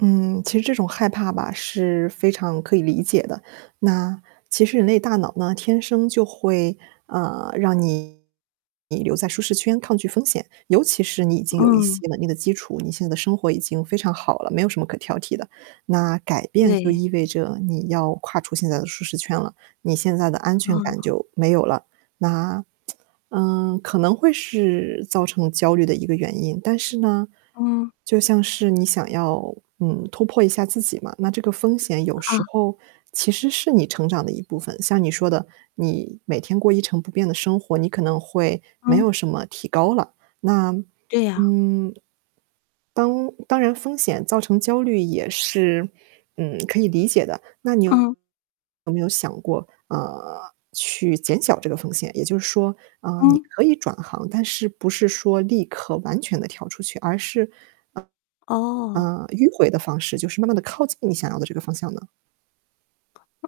嗯，其实这种害怕吧，是非常可以理解的，那，其实人类大脑呢，天生就会，呃，让你留在舒适圈抗拒风险，尤其是你已经有一嗯。些稳定的基础，你现在的生活已经非常好了，没有什么可挑剔的。那改变就对。意味着，你要跨出现在的舒适圈了，你现在的安全感嗯。就没有了。那，嗯，可能会是造成焦虑的一个原因，但是呢，嗯。就像是你想要，嗯，突破一下自己嘛，那这个风险有时啊。候其实是你成长的一部分。像你说的，你每天过一成不变的生活，你可能会没有嗯。什么提高了。那，对呀。嗯，当当然风险造成焦虑也是，嗯，可以理解的，那你有嗯。没有想过，呃，去减小这个风险？也就是说，呃，你嗯。可以转行，但是不是说立刻完全地跳出去，而是，哦。呃，迂回的方式，就是慢慢地靠近你想要的这个方向呢？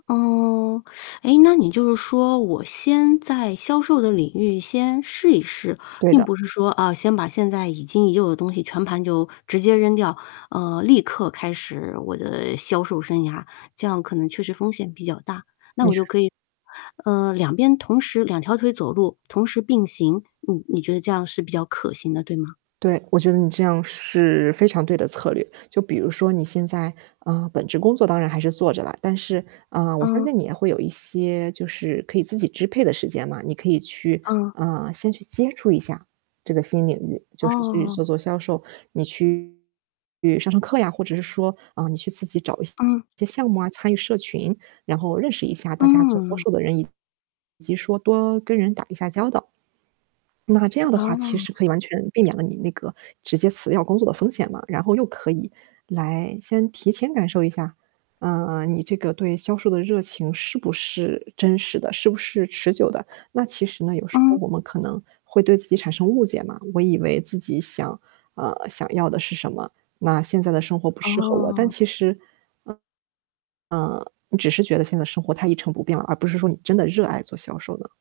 哦，哎，那你就是说，我先在销售的领域先试一试，对并的。不是说，哦，先把现在已经已有的东西全盘就直接扔掉，嗯，立刻开始我的销售生涯，这样可能确实风险比较大。那你我就说可以，呃，两边同时两条腿走路，同时并行，你你觉得这样是比较可行的，对吗？对，我觉得你这样是非常对的策略。就比如说你现在，啊，本职工作当然还是做着了，但是，啊，我相嗯。信你也会有一些就是可以自己支配的时间嘛，你可以去嗯。啊，先去接触一下这个新领域，就是去做哦。做销售，你去上上课呀，或者是说，啊，你去自己找一嗯。些项目啊，参与社群。然后认识一下大家做销嗯。售的人，以及说多跟人打一下交道。那这样的话其实哦。可以完全避免了你那个直接辞掉工作的风险嘛，然后又可以来先提前感受一下，啊，你这个对销售的热情是不是真实的，是不是持久的。那其实呢，有时候嗯。我们可能会对自己产生误解嘛，我以为自己想呃，想要的是什么，那现在的生活不适合我。但哦。其实，呃，你只是觉得现在的生活太一成不变了，而不是说你真的热爱做销售呢。